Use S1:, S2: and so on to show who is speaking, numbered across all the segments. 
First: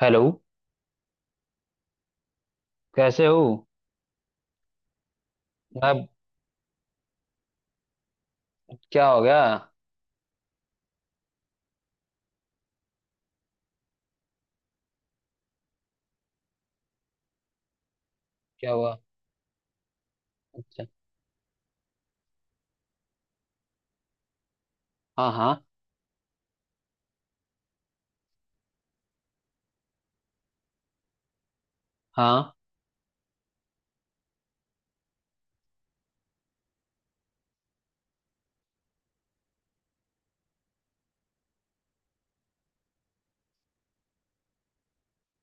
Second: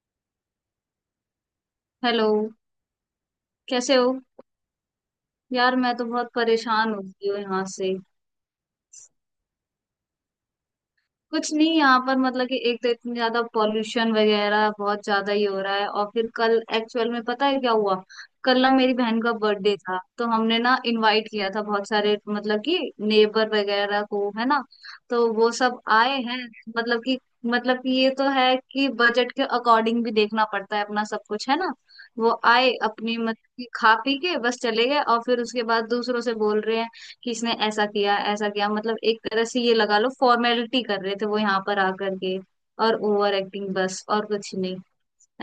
S1: Hello.
S2: Hello.
S1: कैसे हो?
S2: कैसे हो? यार, मैं तो
S1: मैं।
S2: बहुत परेशान हो गई हूँ यहाँ से।
S1: क्या हो गया?
S2: कुछ नहीं, यहाँ पर मतलब कि एक तो इतनी ज्यादा पॉल्यूशन वगैरह बहुत ज्यादा ही हो रहा है। और फिर कल एक्चुअल में पता है क्या हुआ? कल ना
S1: क्या हुआ?
S2: मेरी बहन का बर्थडे था, तो हमने ना
S1: अच्छा।
S2: इनवाइट किया था बहुत सारे मतलब कि नेबर वगैरह को, है ना। तो
S1: हाँ,
S2: वो
S1: हाँ,
S2: सब आए हैं। मतलब कि मतलब कि ये तो है कि बजट के अकॉर्डिंग भी देखना पड़ता है अपना सब कुछ, है ना। वो
S1: हाँ।
S2: आए अपनी मतलब कि खा पी के बस चले गए, और फिर उसके बाद दूसरों से बोल रहे हैं कि इसने ऐसा किया ऐसा किया। मतलब एक तरह से ये लगा लो फॉर्मेलिटी कर रहे थे वो यहाँ पर आकर के, और ओवर एक्टिंग, बस और कुछ नहीं।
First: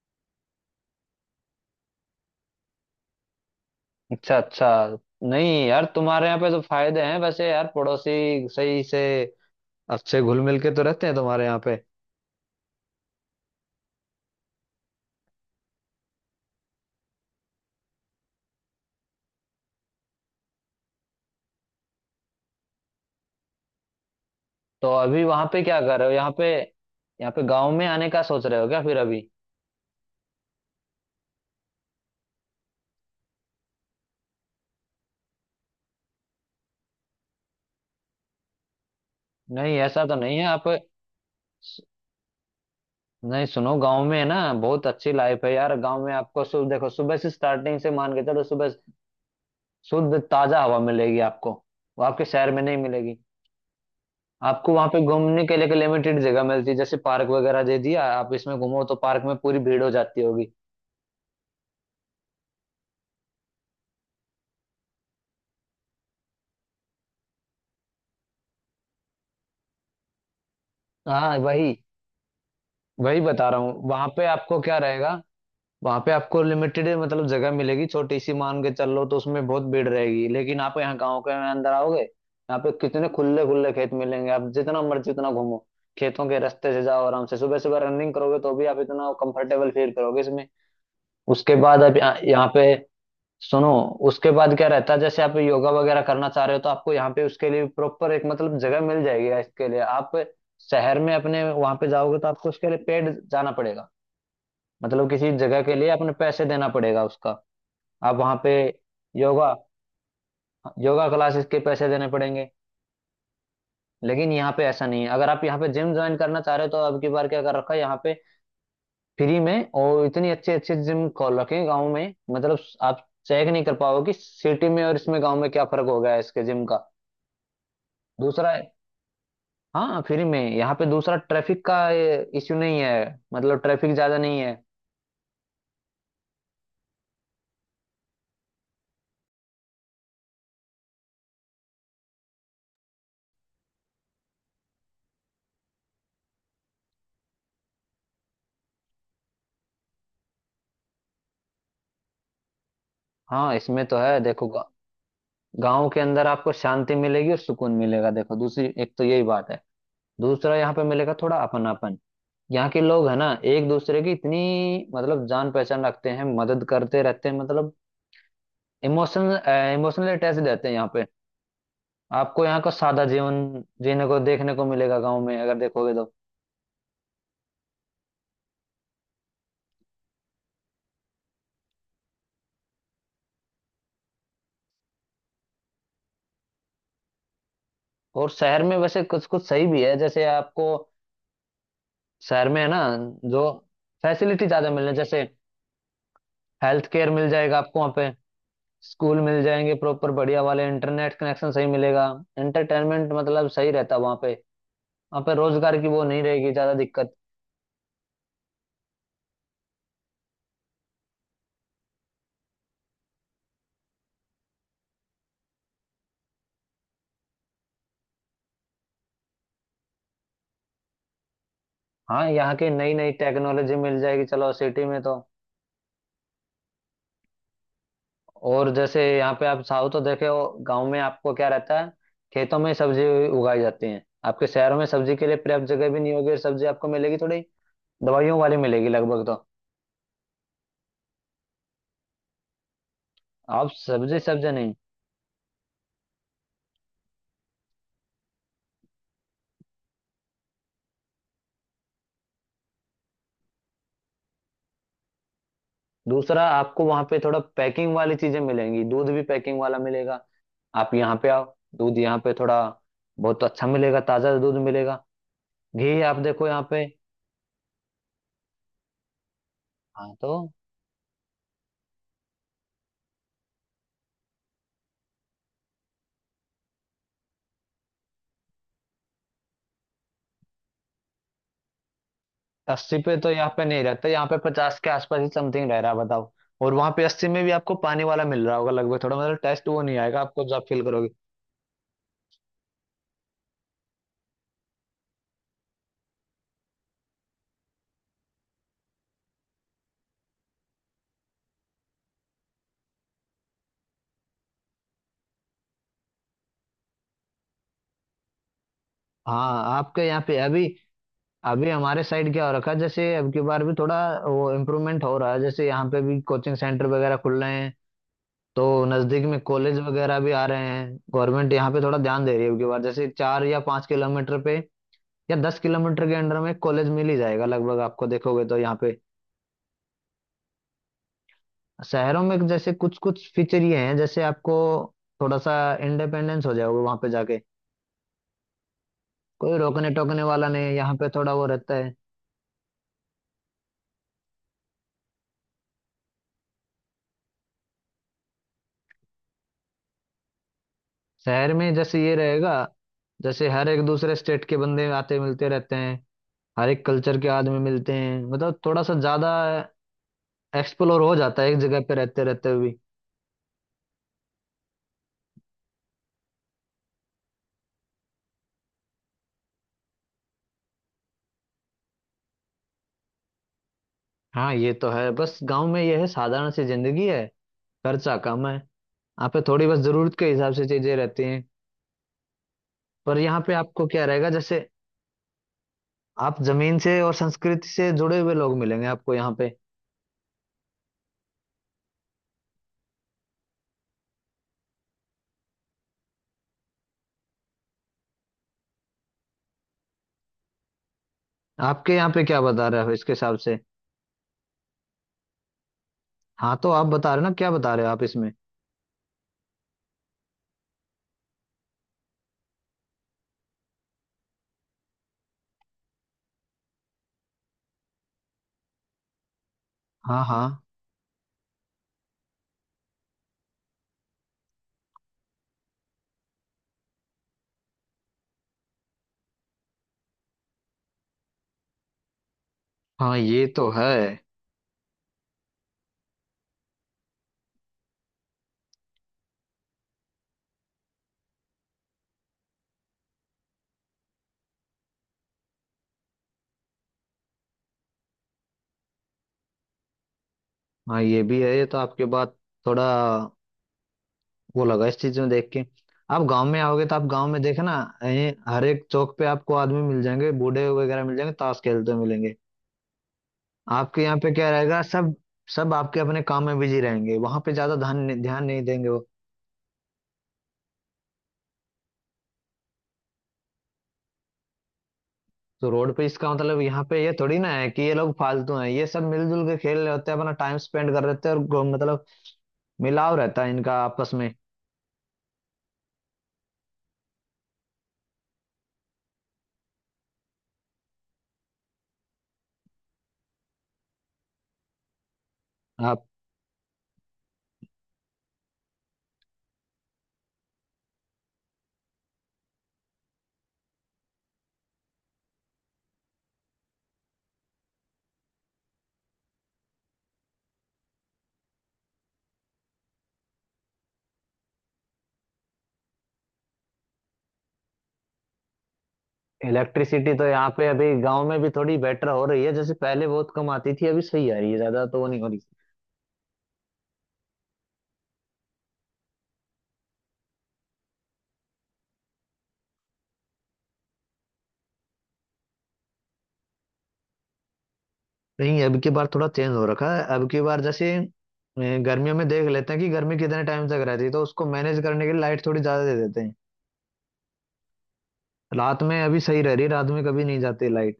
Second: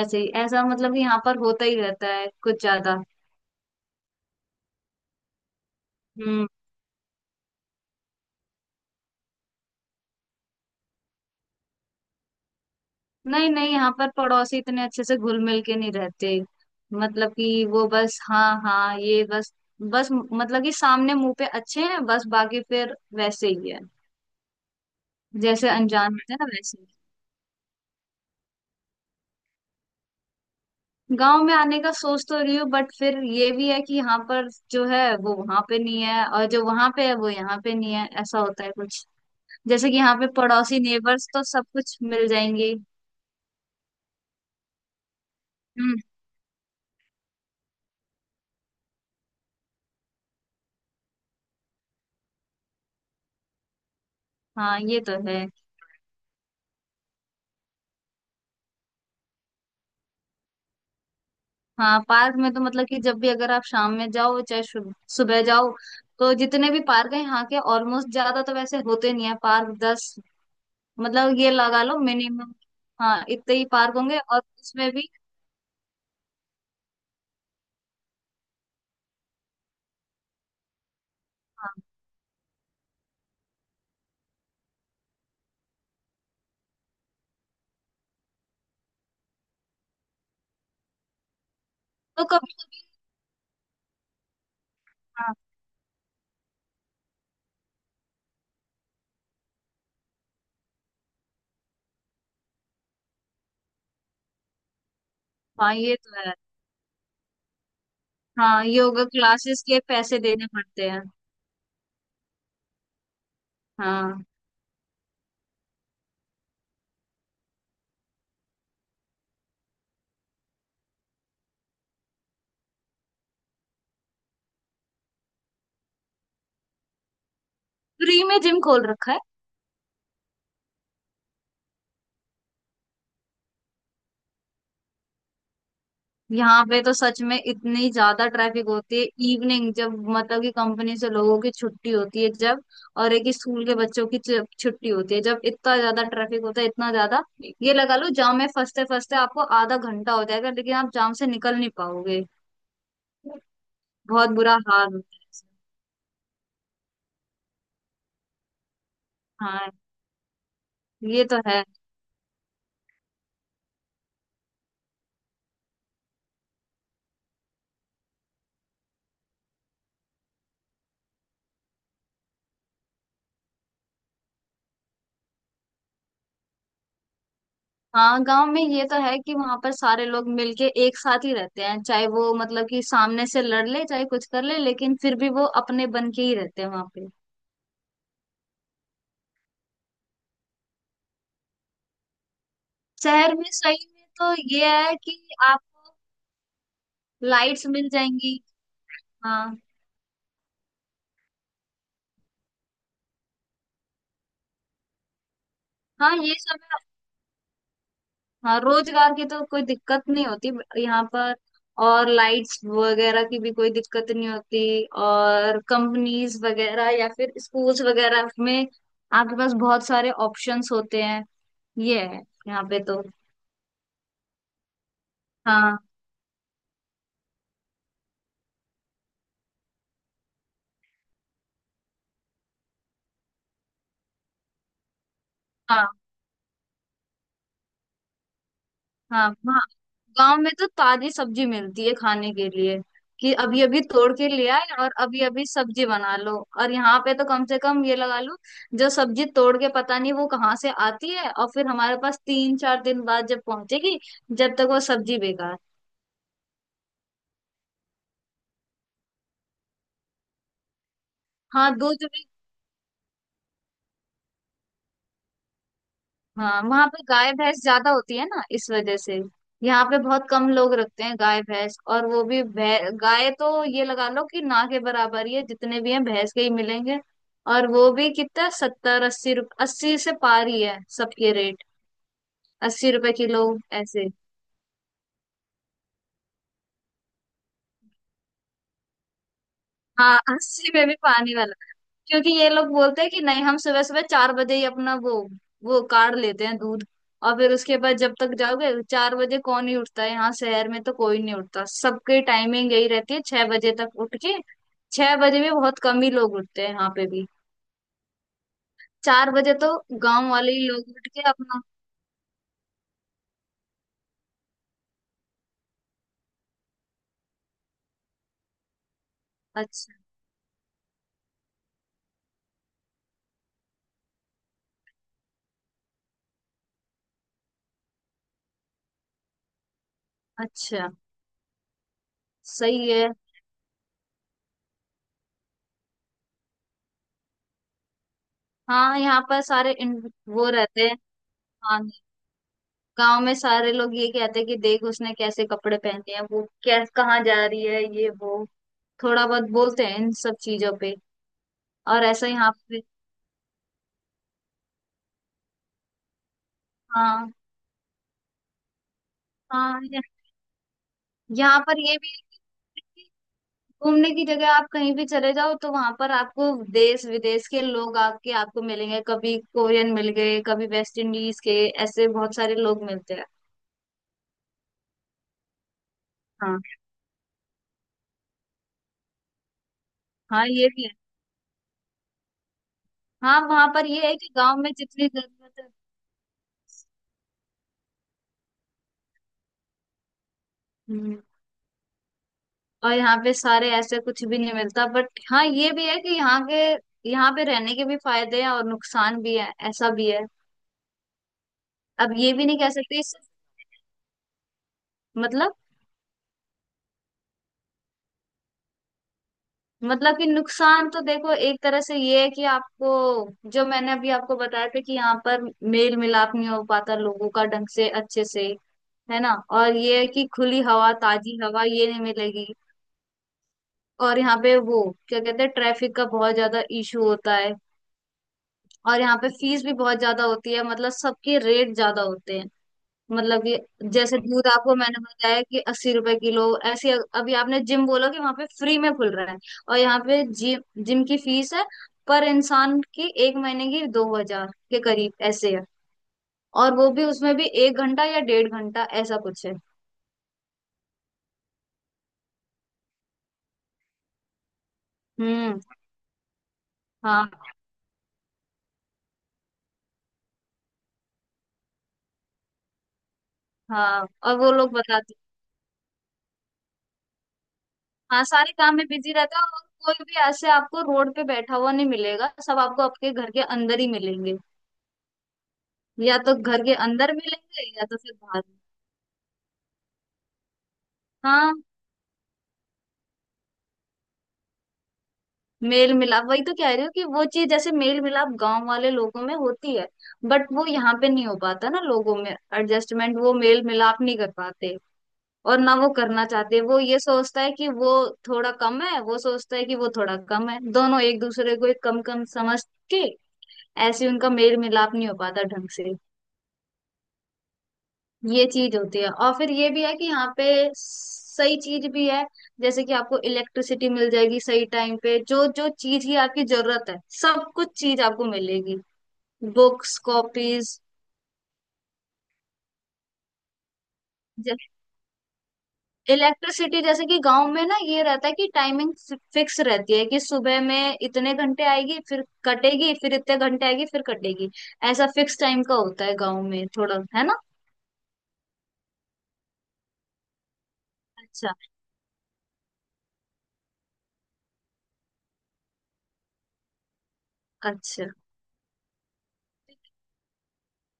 S2: ऐसे ही ऐसा मतलब कि यहाँ पर होता ही रहता है कुछ ज्यादा।
S1: अच्छा, अच्छा। नहीं यार, तुम्हारे यहाँ
S2: हम्म।
S1: पे तो फायदे हैं वैसे यार, पड़ोसी सही से अच्छे घुल मिल के तो रहते हैं तुम्हारे यहाँ पे।
S2: नहीं नहीं, यहाँ पर पड़ोसी इतने अच्छे से घुल मिल के नहीं रहते। मतलब कि वो बस हाँ हाँ ये बस, बस मतलब कि सामने मुंह पे अच्छे हैं, बस बाकी फिर वैसे ही है,
S1: तो अभी वहाँ पे
S2: जैसे
S1: क्या कर रहे
S2: अनजान
S1: हो यहाँ
S2: होते हैं ना,
S1: पे?
S2: वैसे।
S1: यहाँ पे गांव में आने का सोच रहे हो क्या फिर अभी?
S2: गांव में आने का सोच तो रही हूँ, बट फिर ये भी है कि यहाँ पर जो है वो वहां पे नहीं है, और जो वहां पे है वो यहाँ पे नहीं है, ऐसा होता है कुछ।
S1: नहीं,
S2: जैसे कि
S1: ऐसा तो
S2: यहाँ पे
S1: नहीं है आप।
S2: पड़ोसी, नेबर्स, तो सब कुछ मिल जाएंगे।
S1: नहीं सुनो, गांव में है ना, बहुत अच्छी लाइफ है यार।
S2: हम्म।
S1: गांव में आपको सुबह देखो, सुबह से स्टार्टिंग से मान के चलो, सुबह शुद्ध ताजा हवा मिलेगी आपको। वो आपके शहर में नहीं मिलेगी। आपको
S2: हाँ
S1: वहां पे
S2: ये तो है।
S1: घूमने के लिए एक लिमिटेड जगह मिलती है, जैसे पार्क वगैरह दे दिया, आप इसमें घूमो तो पार्क में पूरी भीड़ हो जाती होगी।
S2: हाँ पार्क में तो मतलब कि जब भी, अगर आप शाम में जाओ चाहे सुबह जाओ, तो जितने भी पार्क हैं यहाँ के, ऑलमोस्ट ज्यादा तो वैसे होते नहीं है पार्क, 10, मतलब
S1: हाँ
S2: ये
S1: वही।
S2: लगा लो मिनिमम।
S1: वही
S2: हाँ
S1: बता
S2: इतने
S1: रहा
S2: ही
S1: हूँ,
S2: पार्क
S1: वहां
S2: होंगे,
S1: पे
S2: और
S1: आपको क्या
S2: उसमें भी।
S1: रहेगा। वहां पे आपको लिमिटेड मतलब जगह मिलेगी छोटी सी मान के चल लो, तो उसमें बहुत भीड़ रहेगी, लेकिन आप यहाँ गाँव के अंदर
S2: हाँ
S1: आओगे यहाँ पे कितने खुले खुले खेत मिलेंगे, आप जितना मर्जी उतना घूमो। खेतों के रास्ते से जाओ आराम से, सुबह सुबह रनिंग करोगे तो भी आप इतना कंफर्टेबल फील करोगे इसमें। उसके बाद आप यहाँ
S2: तो
S1: यहाँ
S2: कभी।
S1: पे। सुनो। उसके बाद क्या रहता है, जैसे
S2: हाँ
S1: आप योगा वगैरह करना चाह रहे हो, तो आपको यहाँ पे उसके लिए प्रॉपर एक मतलब जगह मिल जाएगी इसके लिए। आप शहर में अपने वहां पे जाओगे तो आपको उसके लिए पेड जाना पड़ेगा। मतलब किसी जगह
S2: हाँ
S1: के लिए
S2: ये
S1: अपने
S2: तो है।
S1: पैसे देना पड़ेगा उसका। आप वहाँ पे।
S2: हाँ योगा
S1: योगा।
S2: क्लासेस के पैसे देने पड़ते हैं।
S1: योगा क्लासेस के पैसे देने पड़ेंगे।
S2: हाँ
S1: लेकिन यहाँ पे ऐसा नहीं है, अगर आप यहाँ पे जिम ज्वाइन करना चाह रहे हो तो अब की बार क्या कर रखा है यहाँ पे? फ्री में, और इतनी अच्छी अच्छी जिम खोल रखे हैं गाँव में मतलब। आप चेक नहीं कर पाओगे कि सिटी में और इसमें गाँव में क्या फर्क हो गया है इसके जिम का।
S2: फ्री में
S1: दूसरा।
S2: जिम खोल रखा है?
S1: हाँ फ्री में। यहाँ पे दूसरा ट्रैफिक का इश्यू नहीं है। मतलब ट्रैफिक ज्यादा नहीं है।
S2: यहाँ पे तो सच में इतनी ज्यादा ट्रैफिक होती है। इवनिंग जब मतलब कि कंपनी से लोगों की छुट्टी होती है जब, और एक स्कूल के बच्चों की छुट्टी होती है जब, इतना ज्यादा ट्रैफिक होता है, इतना ज्यादा। ये लगा लो जाम में फंसते फंसते आपको आधा घंटा हो जाएगा, लेकिन आप जाम से निकल नहीं पाओगे।
S1: हाँ इसमें तो है,
S2: बहुत
S1: देखो
S2: बुरा हाल होता है।
S1: गाँव के अंदर आपको शांति मिलेगी और सुकून मिलेगा, देखो दूसरी एक तो यही बात है।
S2: हाँ
S1: दूसरा यहाँ पे मिलेगा
S2: ये
S1: थोड़ा
S2: तो है।
S1: अपनापन। यहाँ के लोग है ना, एक दूसरे की इतनी मतलब जान पहचान रखते हैं, मदद करते रहते हैं मतलब। इमोशनल। इमोशनल अटैच रहते हैं यहाँ पे। आपको यहाँ का सादा जीवन जीने को देखने को मिलेगा गाँव में अगर देखोगे तो।
S2: हाँ गांव में ये तो है कि वहां पर सारे लोग मिलके एक साथ ही रहते हैं, चाहे वो मतलब कि सामने से लड़ ले चाहे कुछ कर ले, लेकिन फिर भी वो अपने बन के ही रहते हैं वहां पे।
S1: और शहर में वैसे कुछ कुछ सही भी है जैसे आपको। शहर में है ना,
S2: शहर
S1: जो
S2: में सही में तो
S1: फैसिलिटी
S2: ये
S1: ज्यादा मिलने,
S2: है कि
S1: जैसे
S2: आपको
S1: हेल्थ केयर मिल जाएगा
S2: लाइट्स
S1: आपको
S2: मिल
S1: वहाँ पे।
S2: जाएंगी।
S1: स्कूल मिल
S2: हाँ।
S1: जाएंगे प्रॉपर बढ़िया वाले, इंटरनेट कनेक्शन सही मिलेगा। एंटरटेनमेंट मतलब सही रहता है वहाँ पे। वहाँ पे रोजगार की वो
S2: हाँ
S1: नहीं
S2: ये
S1: रहेगी
S2: सब
S1: ज्यादा
S2: है।
S1: दिक्कत।
S2: हाँ रोजगार की तो कोई दिक्कत नहीं होती यहाँ पर। और लाइट्स वगैरह की भी कोई दिक्कत नहीं होती। और कंपनीज वगैरह या फिर स्कूल्स वगैरह में आपके पास बहुत सारे ऑप्शंस होते हैं। ये है।
S1: हाँ यहाँ
S2: यहाँ
S1: की
S2: पे
S1: नई
S2: तो,
S1: नई टेक्नोलॉजी मिल जाएगी चलो सिटी में तो।
S2: हाँ।
S1: और जैसे यहाँ पे आप साउथ तो देखे हो, गाँव में आपको क्या रहता है, खेतों में सब्जी उगाई जाती है। आपके शहरों में सब्जी के लिए पर्याप्त
S2: हाँ।
S1: जगह भी नहीं होगी, और सब्जी आपको मिलेगी थोड़ी दवाइयों वाली मिलेगी लगभग
S2: हाँ
S1: तो।
S2: वहाँ, गांव में तो ताजी सब्जी मिलती है खाने के लिए, कि अभी
S1: आप
S2: अभी तोड़
S1: सब्जी
S2: के ले
S1: सब्जी
S2: आए
S1: नहीं।
S2: और अभी अभी सब्जी बना लो। और यहाँ पे तो कम से कम ये लगा लो, जो सब्जी तोड़ के पता नहीं वो कहाँ से आती है, और फिर हमारे पास 3 4 दिन बाद जब पहुंचेगी, जब तक वो सब्जी बेकार।
S1: दूसरा, आपको वहां पे थोड़ा पैकिंग वाली चीजें मिलेंगी, दूध भी पैकिंग वाला मिलेगा। आप यहाँ पे आओ।
S2: हाँ
S1: दूध
S2: दूध।
S1: यहाँ पे थोड़ा बहुत अच्छा मिलेगा, ताजा दूध मिलेगा। घी आप देखो
S2: हाँ
S1: यहाँ पे।
S2: वहां पे गाय भैंस ज्यादा होती है ना, इस वजह से। यहाँ पे
S1: हाँ
S2: बहुत
S1: तो।
S2: कम लोग रखते हैं गाय भैंस, और वो भी गाय तो ये लगा लो कि ना के बराबर ही है, जितने भी हैं भैंस के ही मिलेंगे। और वो भी कितना 70 80 रुप 80 से पार ही है सबके रेट। 80
S1: 80
S2: रुपए
S1: पे तो
S2: किलो
S1: यहाँ पे नहीं रहता,
S2: ऐसे।
S1: यहाँ पे 50 के आसपास ही समथिंग रह रहा है, बताओ। और वहां पे 80 में भी आपको पानी वाला मिल रहा होगा लगभग, थोड़ा मतलब टेस्ट वो नहीं
S2: हाँ
S1: आएगा आपको जब
S2: 80
S1: फील
S2: में भी
S1: करोगे।
S2: पानी वाला। क्योंकि ये लोग बोलते हैं कि नहीं, हम सुबह सुबह 4 बजे ही अपना वो काढ़ लेते हैं दूध। और फिर उसके बाद जब तक जाओगे, 4 बजे कौन ही उठता है? यहाँ शहर में तो कोई नहीं उठता, सबकी टाइमिंग यही रहती है 6 बजे तक उठ के। 6 बजे भी बहुत कम ही लोग उठते हैं यहाँ पे भी। 4 बजे
S1: हाँ
S2: तो
S1: आपके यहाँ
S2: गांव
S1: पे
S2: वाले
S1: अभी।
S2: ही लोग उठ के अपना।
S1: अभी हमारे साइड क्या हो रखा है, जैसे अब की बार भी थोड़ा वो इम्प्रूवमेंट हो रहा है, जैसे यहाँ पे भी कोचिंग सेंटर वगैरह खुल रहे हैं। तो नजदीक में कॉलेज
S2: अच्छा,
S1: वगैरह भी आ रहे हैं, गवर्नमेंट यहाँ पे थोड़ा ध्यान दे रही है अब की बार, जैसे 4 या 5 किलोमीटर पे या 10 किलोमीटर के अंडर में कॉलेज मिल ही जाएगा लगभग आपको देखोगे तो यहाँ पे।
S2: अच्छा।
S1: शहरों में जैसे
S2: सही
S1: कुछ
S2: है।
S1: कुछ फीचर ये हैं, जैसे आपको थोड़ा सा इंडिपेंडेंस हो जाओगे वहां पे जाके।
S2: हाँ यहाँ पर
S1: कोई
S2: सारे
S1: रोकने
S2: इन,
S1: टोकने वाला
S2: वो
S1: नहीं है,
S2: रहते
S1: यहाँ
S2: हैं।
S1: पे थोड़ा वो रहता
S2: हाँ
S1: है।
S2: गांव में सारे लोग ये कहते हैं कि देख उसने कैसे कपड़े पहने हैं, वो कैसे कहाँ जा रही है, ये वो थोड़ा बहुत बोलते हैं इन सब चीजों पे।
S1: शहर में जैसे
S2: और
S1: ये
S2: ऐसा यहाँ
S1: रहेगा,
S2: पे।
S1: जैसे हर एक दूसरे स्टेट के बंदे आते मिलते रहते हैं, हर एक कल्चर के
S2: हाँ।
S1: आदमी मिलते हैं मतलब, थोड़ा सा ज्यादा
S2: हाँ
S1: एक्सप्लोर हो जाता है एक
S2: यहाँ पर
S1: जगह पे
S2: ये भी
S1: रहते
S2: है
S1: रहते हुए।
S2: कि घूमने की जगह आप कहीं भी चले जाओ तो वहां पर आपको देश विदेश के लोग आके आपको मिलेंगे, कभी कोरियन मिल गए कभी वेस्ट इंडीज के, ऐसे बहुत सारे लोग मिलते हैं।
S1: हाँ ये तो है, बस गांव में ये है साधारण
S2: हाँ।
S1: सी जिंदगी है। खर्चा कम है। यहाँ पे थोड़ी बस जरूरत के
S2: हाँ
S1: हिसाब से
S2: ये भी है।
S1: चीजें रहती हैं। पर यहाँ
S2: हाँ
S1: पे
S2: वहां
S1: आपको
S2: पर
S1: क्या
S2: ये है कि
S1: रहेगा,
S2: गांव
S1: जैसे
S2: में जितनी जरूरत है।
S1: आप जमीन से और संस्कृति से जुड़े हुए लोग मिलेंगे आपको यहाँ पे।
S2: हम्म। और यहाँ पे सारे ऐसे कुछ भी नहीं मिलता, बट हाँ ये भी है कि यहाँ के, यहाँ पे रहने के भी फायदे हैं और नुकसान भी है, ऐसा भी है।
S1: आपके यहाँ
S2: अब
S1: पे
S2: ये
S1: क्या
S2: भी नहीं
S1: बता
S2: कह
S1: रहे हो
S2: सकते
S1: इसके
S2: इस,
S1: हिसाब से?
S2: मतलब।
S1: हाँ तो आप बता रहे हो ना, क्या बता रहे हो आप इसमें?
S2: मतलब कि नुकसान तो देखो एक तरह से ये है कि आपको, जो मैंने अभी आपको बताया था कि यहाँ पर मेल मिलाप नहीं हो पाता लोगों का ढंग से अच्छे से, है ना। और ये है
S1: हाँ,
S2: कि
S1: हाँ।
S2: खुली हवा, ताजी हवा ये नहीं मिलेगी। और यहाँ पे वो क्या कहते हैं, ट्रैफिक का बहुत ज्यादा इशू होता है। और यहाँ पे फीस भी बहुत ज्यादा होती है, मतलब सबके रेट ज्यादा होते हैं।
S1: हाँ
S2: मतलब
S1: ये
S2: कि
S1: तो है।
S2: जैसे दूध आपको मैंने बताया कि 80 रुपए किलो ऐसे। अभी आपने जिम बोला कि वहां पे फ्री में खुल रहा है, और यहाँ पे जिम जिम की फीस है पर इंसान की 1 महीने की 2,000 के करीब ऐसे है। और वो भी उसमें भी 1 घंटा या 1.5 घंटा ऐसा कुछ है।
S1: हाँ ये भी है, ये तो आपके बात थोड़ा वो लगा इस चीज में देख
S2: हम्म।
S1: के। आप गांव में आओगे तो आप गांव
S2: हाँ।
S1: में देखे ना, ये हर एक चौक पे आपको आदमी मिल जाएंगे, बूढ़े वगैरह मिल जाएंगे ताश खेलते हुए मिलेंगे। आपके
S2: हाँ
S1: यहाँ पे
S2: और
S1: क्या
S2: वो लोग
S1: रहेगा सब?
S2: बताते,
S1: सब आपके अपने काम में बिजी रहेंगे, वहां पे ज्यादा ध्यान
S2: हाँ
S1: ध्यान
S2: सारे
S1: नहीं
S2: काम में
S1: देंगे वो।
S2: बिजी रहता है और कोई भी ऐसे आपको रोड पे बैठा हुआ नहीं मिलेगा, सब आपको आपके घर के अंदर ही मिलेंगे,
S1: तो रोड पे
S2: या
S1: इसका
S2: तो
S1: मतलब
S2: घर के
S1: यहाँ पे ये
S2: अंदर
S1: थोड़ी ना है
S2: मिलेंगे
S1: कि
S2: या
S1: ये
S2: तो
S1: लोग
S2: फिर बाहर।
S1: फालतू हैं, ये सब मिलजुल के खेल रहे होते हैं अपना टाइम स्पेंड कर रहे होते हैं, और
S2: हाँ,
S1: मतलब मिलाव रहता है इनका आपस में।
S2: मेल मिलाप वही तो कह रही हूँ कि वो चीज जैसे मेल मिलाप गांव वाले लोगों में होती है, बट वो यहाँ पे नहीं हो पाता ना, लोगों में एडजस्टमेंट वो मेल मिलाप नहीं कर पाते। और ना वो
S1: आप।
S2: करना चाहते, वो ये सोचता है कि वो थोड़ा कम है, वो सोचता है कि वो थोड़ा कम है, दोनों एक दूसरे को एक कम कम समझ के ऐसे उनका मेल मिलाप नहीं हो पाता ढंग से। ये चीज होती है। और फिर ये भी है कि यहाँ पे सही चीज भी है, जैसे कि आपको इलेक्ट्रिसिटी मिल जाएगी सही टाइम पे, जो जो चीज की आपकी जरूरत है, सब कुछ चीज आपको मिलेगी। बुक्स,
S1: इलेक्ट्रिसिटी तो यहाँ पे
S2: कॉपीज,
S1: अभी गांव में भी थोड़ी बेटर हो रही है, जैसे पहले बहुत कम आती थी, अभी सही आ रही है, ज्यादा तो वो नहीं हो रही।
S2: इलेक्ट्रिसिटी। जैसे कि गांव में ना ये रहता है कि टाइमिंग फिक्स रहती है, कि सुबह में इतने घंटे आएगी फिर कटेगी, फिर इतने घंटे आएगी फिर कटेगी, ऐसा फिक्स टाइम का होता है गांव में थोड़ा, है ना।
S1: नहीं अब की बार थोड़ा चेंज हो रखा है, अब की बार जैसे
S2: अच्छा।
S1: गर्मियों में देख लेते हैं कि गर्मी कितने टाइम तक रहती है, तो उसको मैनेज करने के लिए लाइट थोड़ी ज्यादा दे देते हैं।
S2: अच्छा।
S1: रात में अभी सही रह रही, रात में कभी नहीं जाती लाइट।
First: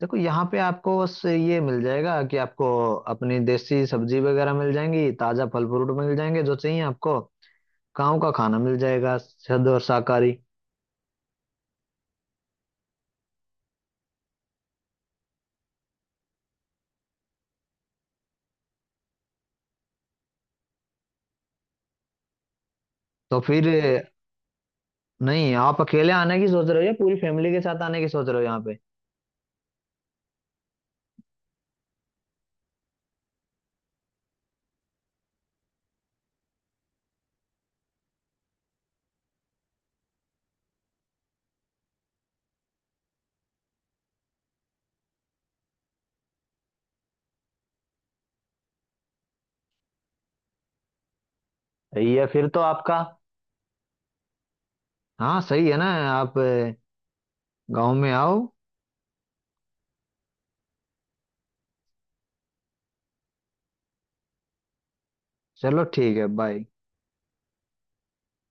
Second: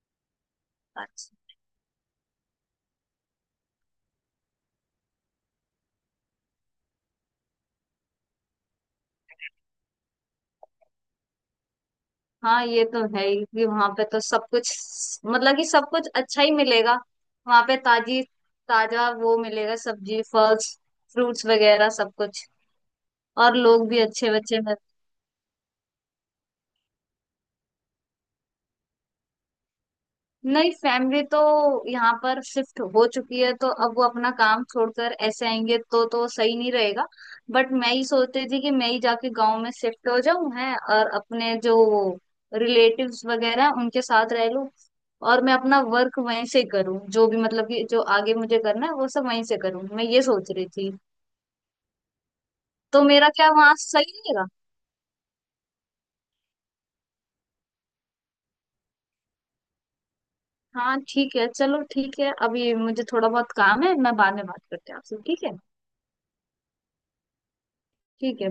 S1: देखो यहाँ पे आपको बस
S2: अच्छा।
S1: ये मिल जाएगा कि आपको अपनी देसी सब्जी वगैरह मिल जाएंगी, ताजा फल फ्रूट मिल जाएंगे जो चाहिए आपको। गाँव का खाना मिल जाएगा शुद्ध और शाकाहारी।
S2: हाँ ये तो है ही कि वहां पे तो सब कुछ मतलब कि सब कुछ अच्छा ही मिलेगा। वहां पे ताजी, ताजा वो मिलेगा, सब्जी फल फ्रूट्स वगैरह सब कुछ।
S1: तो
S2: और
S1: फिर?
S2: लोग भी अच्छे, बच्चे।
S1: नहीं, आप अकेले आने की सोच रहे हो या पूरी फैमिली के साथ आने की सोच रहे हो यहाँ पे?
S2: नहीं फैमिली तो यहाँ पर शिफ्ट हो चुकी है, तो अब वो अपना काम छोड़कर ऐसे आएंगे तो सही नहीं रहेगा। बट मैं ही सोचती थी कि मैं ही जाके गांव में शिफ्ट हो जाऊं है, और अपने जो रिलेटिव्स वगैरह हैं, उनके साथ रह लूं। और मैं अपना वर्क वहीं से करूं, जो भी मतलब कि जो आगे मुझे करना है वो सब वहीं से करूं, मैं ये सोच रही थी।
S1: या फिर तो आपका।
S2: तो मेरा क्या वहां सही रहेगा?
S1: हाँ सही है ना। आप गाँव में आओ।
S2: हाँ ठीक है, चलो ठीक है। अभी मुझे थोड़ा बहुत काम है, मैं बाद में बात करती हूँ आपसे, ठीक है।
S1: चलो ठीक है, बाय।
S2: ठीक है।